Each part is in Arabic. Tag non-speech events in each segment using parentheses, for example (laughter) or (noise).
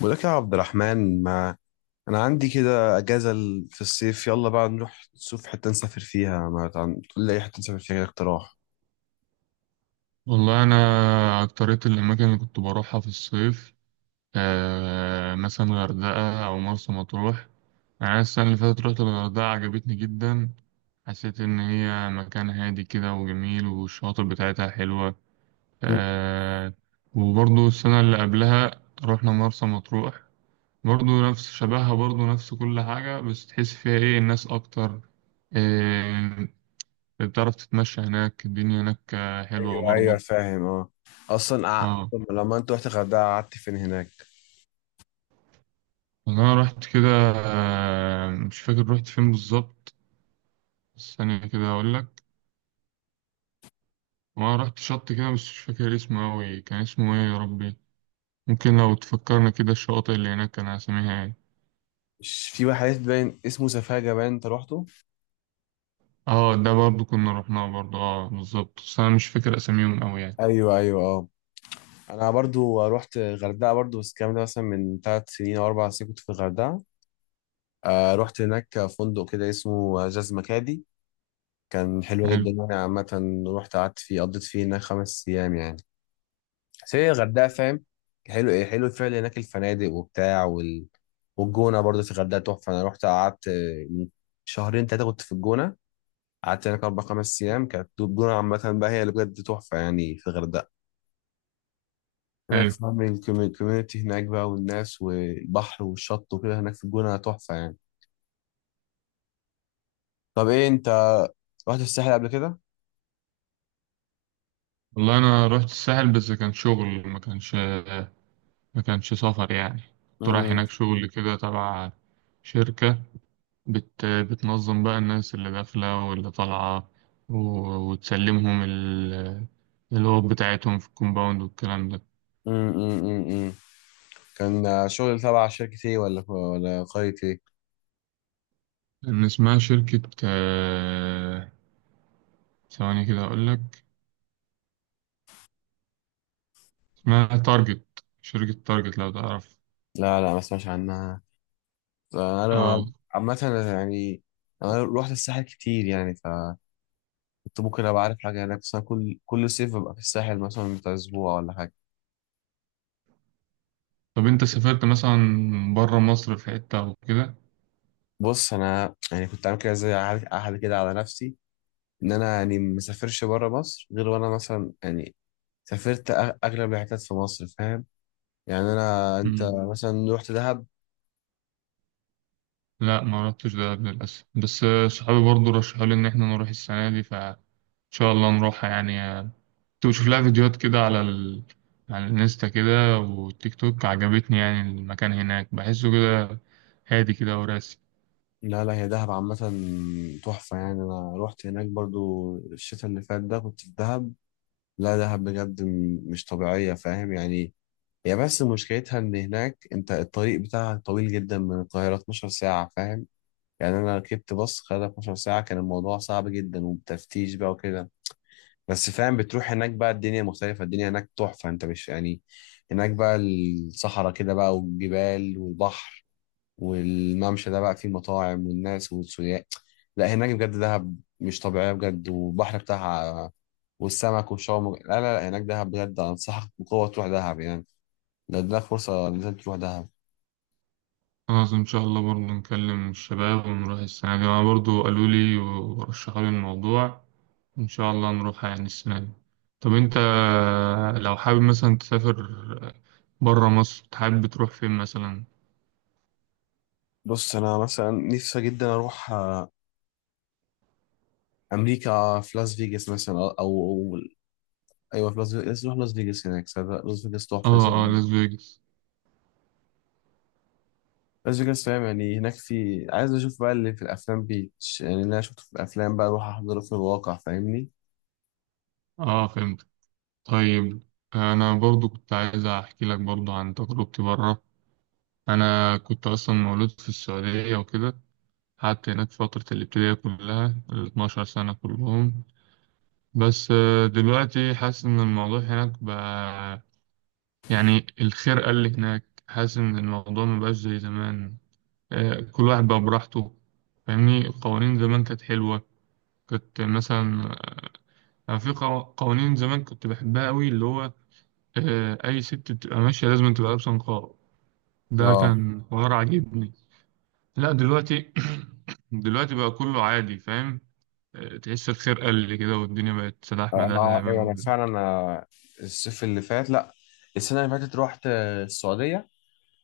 بقولك يا عبد الرحمن، ما انا عندي كده اجازه في الصيف، يلا بقى نروح نشوف حته نسافر فيها، ما تقول لي اي حته نسافر فيها كده اقتراح. والله أنا أكترية الأماكن اللي كنت بروحها في الصيف. مثلا غردقة أو مرسى مطروح. أنا السنة اللي فاتت رحت الغردقة، عجبتني جدا. حسيت إن هي مكان هادي كده وجميل، والشواطئ بتاعتها حلوة. مم. آه. وبرضو السنة اللي قبلها رحنا مرسى مطروح برضو، نفس شبهها، برضو نفس كل حاجة، بس تحس فيها إيه، الناس أكتر. آه بتعرف تتمشى هناك. الدنيا هناك حلوة ايوه ايوه برضو. فاهم اه. اصلا اه، طب لما انت رحت الغردقه قعدت فين هناك؟ والله أنا رحت كده. مش فاكر رحت فين بالظبط. ثانية كده هقول لك. وأنا رحت شط كده بس مش فاكر اسمه أوي. كان اسمه إيه يا ربي؟ ممكن لو تفكرنا كده، الشواطئ اللي هناك كان أساميها إيه؟ مش في واحد باين اسمه سفاجه باين انت روحته؟ أه، ده برضو كنا رحناه، برضو أه بالظبط، بس أنا مش فاكر أساميهم أوي يعني. ايوه ايوه اه. انا برضو رحت الغردقه برضو، بس الكلام ده مثلا من 3 سنين او 4 سنين كنت في الغردقه. آه، رحت هناك فندق كده اسمه جاز مكادي، كان حلو حلو، جدا يعني. عامة رحت قعدت فيه قضيت فيه هناك 5 أيام يعني. بس هي الغردقة فاهم. حلو، إيه حلو فعلا هناك الفنادق وبتاع والجونة برضه في الغردقة تحفة. أنا رحت قعدت من شهرين تلاتة كنت في الجونة، قعدت هناك أربع خمس أيام. كانت الجونة عامة بقى هي اللي بجد تحفة يعني في الغردقة هناك حلو. فاهم. الكوميونتي هناك بقى والناس والبحر والشط وكده، هناك في الجونة تحفة يعني. طب إيه أنت رحت الساحل قبل كده؟ والله أنا رحت الساحل بس كان شغل، ما كانش سفر يعني. كنت رايح امم. هناك شغل كده، تبع شركة بتنظم بقى الناس اللي داخلة واللي طالعة و... وتسلمهم الأوض بتاعتهم في الكومباوند والكلام ده. امم. امم. كان شغل تبع شركة ايه ولا قرية ايه؟ إن اسمها شركة، ثواني كده أقولك. اسمها تارجت، شركة تارجت لو تعرف. لا لا، ما اسمعش عنها. انا اه. عامة يعني انا روحت الساحل كتير، يعني فكنت ممكن ابقى عارف حاجة هناك، بس انا كل صيف ببقى في الساحل مثلا بتاع اسبوع ولا حاجة. طب أنت سافرت مثلا برا مصر في حتة أو كده؟ بص انا يعني كنت عامل كده زي عهد عهد كده على نفسي، ان انا يعني ما اسافرش بره مصر، غير وانا مثلا يعني سافرت اغلب الحتت في مصر فاهم؟ يعني انا، انت مثلا رحت دهب. لا، ما عرفتش ده قبل للأسف، بس آه، صحابي برضو رشحوا لي إن إحنا نروح السنة دي، فإن شاء الله نروحها يعني. كنت بشوف لها فيديوهات كده على على الانستا كده والتيك توك. عجبتني يعني، المكان هناك بحسه كده هادي كده وراسي. لا لا، هي دهب عامة تحفة يعني. أنا روحت هناك برضو الشتاء اللي فات ده كنت في دهب. لا دهب بجد مش طبيعية فاهم يعني. هي بس مشكلتها إن هناك أنت الطريق بتاعها طويل جدا، من القاهرة 12 ساعة فاهم. يعني أنا ركبت باص خد 12 ساعة، كان الموضوع صعب جدا وبتفتيش بقى وكده. بس فاهم بتروح هناك بقى الدنيا مختلفة، الدنيا هناك تحفة أنت مش يعني. هناك بقى الصحراء كده بقى، والجبال والبحر والممشى ده بقى فيه مطاعم والناس والسياح. لا هناك بجد دهب مش طبيعية بجد، والبحر بتاعها والسمك والشاورما. لا لا لا، هناك دهب بجد. أنصحك بقوة تروح دهب يعني، لو اديلك فرصة لازم تروح دهب. خلاص إن شاء الله، برضو نكلم الشباب ونروح السنة دي. أنا برضو قالوا لي ورشحوا لي الموضوع، إن شاء الله نروحها يعني السنة دي. طب أنت لو حابب مثلا تسافر بره مصر، تحب تروح فين مثلا؟ بص أنا مثلا نفسي جدا أروح آه، أمريكا في لاس فيجاس مثلا أو. أيوة، في لاس فيجاس لازم أروح لاس فيجاس، هناك صدق، لاس فيجاس تحفة. اه اه، لاس فيجاس. لاس فيجاس فاهم يعني، هناك في عايز أشوف بقى اللي في الأفلام بيتش، يعني اللي أنا شفته في الأفلام بقى أروح أحضره في الواقع فاهمني؟ اه فهمت. طيب، انا برضو كنت عايز احكي لك برضو عن تجربتي بره. انا كنت اصلا مولود في السعوديه وكده. قعدت هناك فتره الابتدائيه كلها، ال 12 سنه كلهم. بس دلوقتي حاسس ان الموضوع هناك بقى، يعني الخرقه اللي هناك، حاسس ان الموضوع مبقاش زي زمان. كل واحد بقى براحته، فاهمني؟ القوانين زمان كانت حلوة. كنت مثلا، أنا في قوانين زمان كنت بحبها قوي، اللي هو أي ست بتبقى ماشية لازم تبقى لابسة نقاب. ده اه كان حوار عاجبني. لا دلوقتي، (clears throat) دلوقتي بقى كله عادي، فاهم؟ تحس الخير قل كده، والدنيا بقت سلاح مداح زي اه ما ايوه، انا بنقول. فعلا آه، الصيف اللي فات، لا السنه اللي فاتت رحت آه، السعوديه.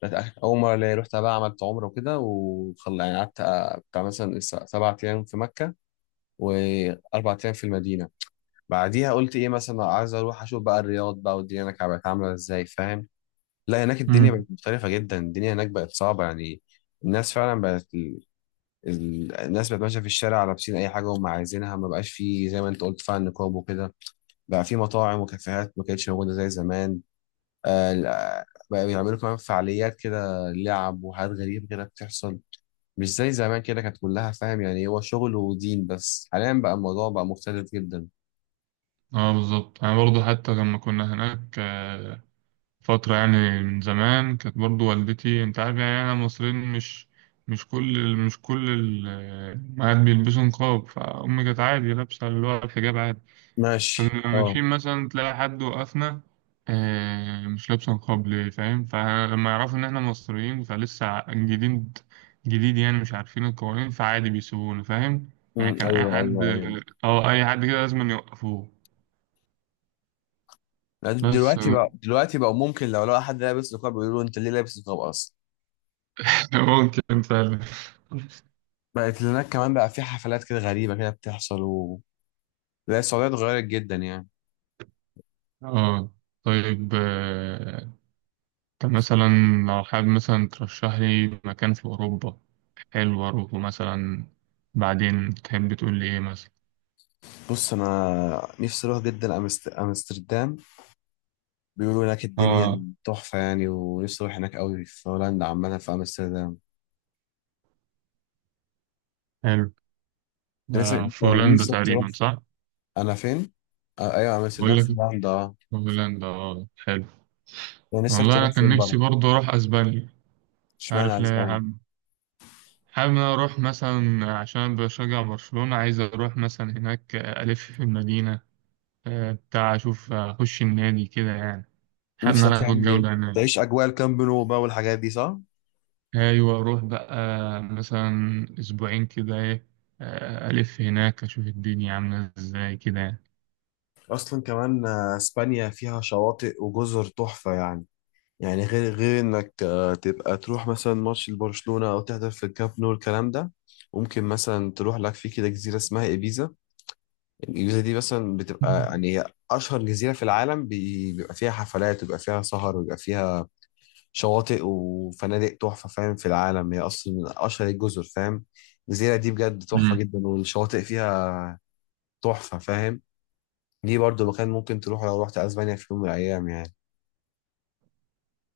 كانت اول مره ليا، رحت بقى عملت عمره وكده وخل يعني، قعدت آه، بتاع مثلا 7 ايام في مكه واربع ايام في المدينه. بعديها قلت ايه، مثلا عايز اروح اشوف بقى الرياض بقى، والدنيا هناك بقت عامله ازاي فاهم. لا هناك الدنيا بقت امم. مختلفه جدا، الدنيا هناك بقت صعبه يعني. الناس فعلا بقت الناس بقت ماشيه في الشارع لابسين اي حاجه هم عايزينها، ما بقاش فيه زي ما انت قلت فعلا نقاب وكده. بقى في مطاعم وكافيهات ما كانتش موجودة زي زمان. آه، لا، بقى بيعملوا كمان فعاليات كده، لعب وحاجات غريبة كده بتحصل. مش زي زمان كده كانت كلها فاهم يعني، هو شغل ودين، بس حاليا بقى الموضوع بقى مختلف جدا. اه بالظبط. انا برضو حتى لما كنا هناك فترة يعني من زمان، كانت برضو والدتي، انت عارف يعني انا مصريين، مش كل الأمهات بيلبسوا نقاب، فأمي كانت عادي لابسة اللي هو الحجاب عادي. ماشي فلما اه. ماشيين مثلا تلاقي حد وقفنا، مش لابس نقاب ليه، فاهم؟ فلما يعرفوا إن إحنا مصريين، فلسه جديد، جديد يعني، مش عارفين القوانين، فعادي بيسيبونا فاهم. يعني كان أي ايوه حد، ايوه ايوه. أه أي حد كده لازم يوقفوه. لا، بس (laughs) دلوقتي بقى، دلوقتي بقى ممكن لو لقى حد لابس نقاب بيقولوا انت ليه لابس نقاب اصلا. ممكن فعلا. بقت هناك كمان بقى في حفلات كده غريبة كده بتحصل لا السعودية اتغيرت جدا يعني. اه طيب. طب مثلا لو حابب مثلا ترشح لي مكان في أوروبا حلو أروحه مثلا، بعدين تحب تقول لي إيه مثلا؟ بص انا نفسي اروح جدا امستردام. بيقولوا هناك اه الدنيا تحفة يعني، ونفسي أروح هناك أوي في هولندا عامة في أمستردام. حلو، نفسك ده أنت، في هولندا نفسك تروح تقريبا صح؟ أنا فين؟ آه أيوة، أمستردام بقول لك، في هولندا أه. في هولندا اه، حلو. أنا نفسك والله تروح أنا كان فين بقى؟ نفسي برضه أروح أسبانيا. مش عارف إشمعنى ليه، أسبانيا؟ حابب، حابب إن أنا أروح مثلا عشان بشجع برشلونة، عايز أروح مثلا هناك ألف في المدينة، بتاع أشوف، أخش النادي كده يعني. حابب إن نفسك أنا آخد يعني جولة هناك. تعيش أجواء الكامب نو بقى والحاجات دي صح؟ أيوة أروح بقى مثلا أسبوعين كده، إيه، ألف هناك أشوف الدنيا عاملة إزاي كده يعني. أصلا كمان آه، إسبانيا فيها شواطئ وجزر تحفة يعني. يعني غير إنك آه، تبقى تروح مثلا ماتش لبرشلونة أو تحضر في الكامب نو الكلام ده. ممكن مثلا تروح لك في كده جزيرة اسمها إيبيزا. الجزيرة دي مثلا بتبقى يعني هي أشهر جزيرة في العالم، بيبقى فيها حفلات، وبيبقى فيها سهر، وبيبقى فيها شواطئ وفنادق تحفة فاهم، في العالم هي أصلا من أشهر الجزر فاهم. الجزيرة دي بجد تحفة مم. جدا، والشواطئ فيها تحفة فاهم. دي برضو مكان ممكن تروح لو رحت أسبانيا في يوم من الأيام يعني.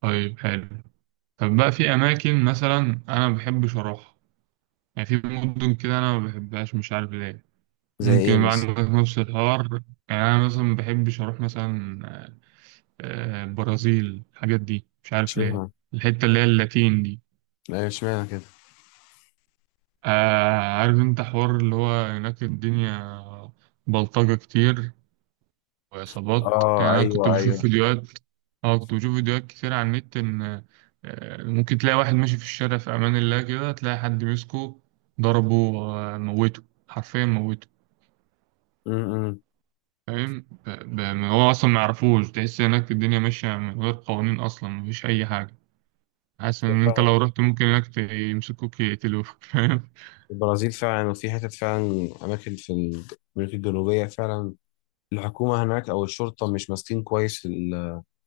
طيب حلو. طب بقى في أماكن مثلا أنا ما بحبش أروحها، يعني في مدن كده أنا ما بحبهاش مش عارف ليه. زي إيه ممكن بقى مثلا؟ عندك نفس الحوار، يعني أنا مثلا ما بحبش أروح مثلا البرازيل، الحاجات دي، مش عارف ليه. اشمعنى؟ الحتة اللي هي اللاتين دي، أيوة اشمعنى كده؟ عارف أنت حوار اللي هو هناك الدنيا بلطجة كتير وإصابات، يعني آه أنا كنت أيوه بشوف أيوه. فيديوهات. أه كنت بشوف فيديوهات كتير على النت، إن ممكن تلاقي واحد ماشي في الشارع في أمان الله كده، تلاقي حد مسكه ضربه، موته، حرفيا موته، م -م. فاهم؟ هو أصلا ما يعرفوش، تحس هناك الدنيا ماشية من غير قوانين أصلا، مفيش أي حاجة. حاسس إن أنت لو رحت ممكن هناك يمسكوك يقتلوك (laughs) فاهم. البرازيل فعلا، وفي حتت فعلا أماكن في أمريكا الجنوبية فعلا، الحكومة هناك أو الشرطة مش ماسكين كويس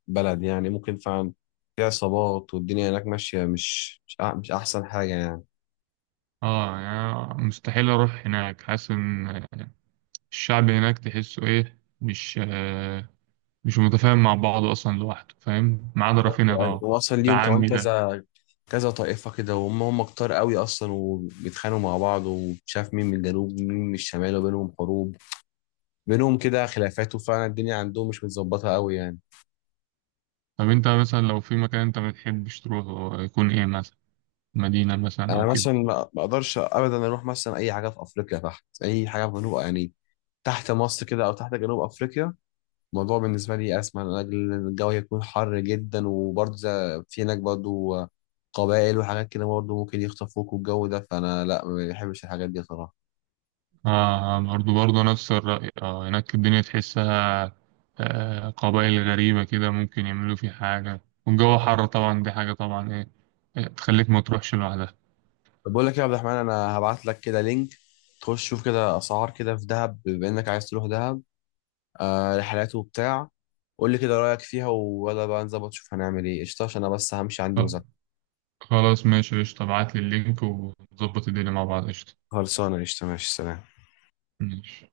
البلد يعني. ممكن فعلا في عصابات، والدنيا هناك ماشية مش أحسن حاجة يعني. اه يعني مستحيل أروح هناك. حاسس إن الشعب هناك تحسه إيه، مش مش متفاهم مع بعضه أصلا لوحده فاهم، ما عدا رافينيا طبعا، وأصلا ده ليهم كمان عمي ده. كذا كذا طائفة كده، وهم كتار قوي أصلا، وبيتخانقوا مع بعض، ومش عارف مين من الجنوب ومين من الشمال، وبينهم حروب، بينهم كده خلافات، وفعلا الدنيا عندهم مش متظبطة قوي يعني. طب أنت مثلا لو في مكان أنت ما بتحبش تروحه، يكون إيه مثلا؟ مدينة مثلا أنا أو مثلا كده؟ ما أقدرش أبدا أروح مثلا أي حاجة في أفريقيا، تحت أي حاجة في جنوب يعني، تحت مصر كده أو تحت جنوب أفريقيا. الموضوع بالنسبة لي أسمع من أجل إن الجو هيكون حر جدا، وبرضه في هناك برضه قبائل وحاجات كده، برضه ممكن يخطفوك والجو ده، فأنا لا ما بحبش الحاجات دي صراحة. آه برضه نفس الرأي. آه هناك الدنيا تحسها آه، قبائل غريبة كده، ممكن يعملوا في حاجة. والجو حر طبعا، دي حاجة طبعا، إيه، إيه، تخليك ما تروحش لوحدها. طب بقول لك إيه يا عبد الرحمن، أنا هبعت لك كده لينك تخش شوف كده أسعار كده في دهب، بما إنك عايز تروح دهب. آه، رحلات وبتاع. قول لي كده رأيك فيها، ويلا بقى نظبط شوف هنعمل إيه قشطة، عشان أنا بس همشي عندي آه، مذاكرة. خلاص ماشي، قشطة، ابعتلي اللينك ونظبط الدنيا مع بعض. قشطة خلصانة قشطة، ماشي سلام. ماشي.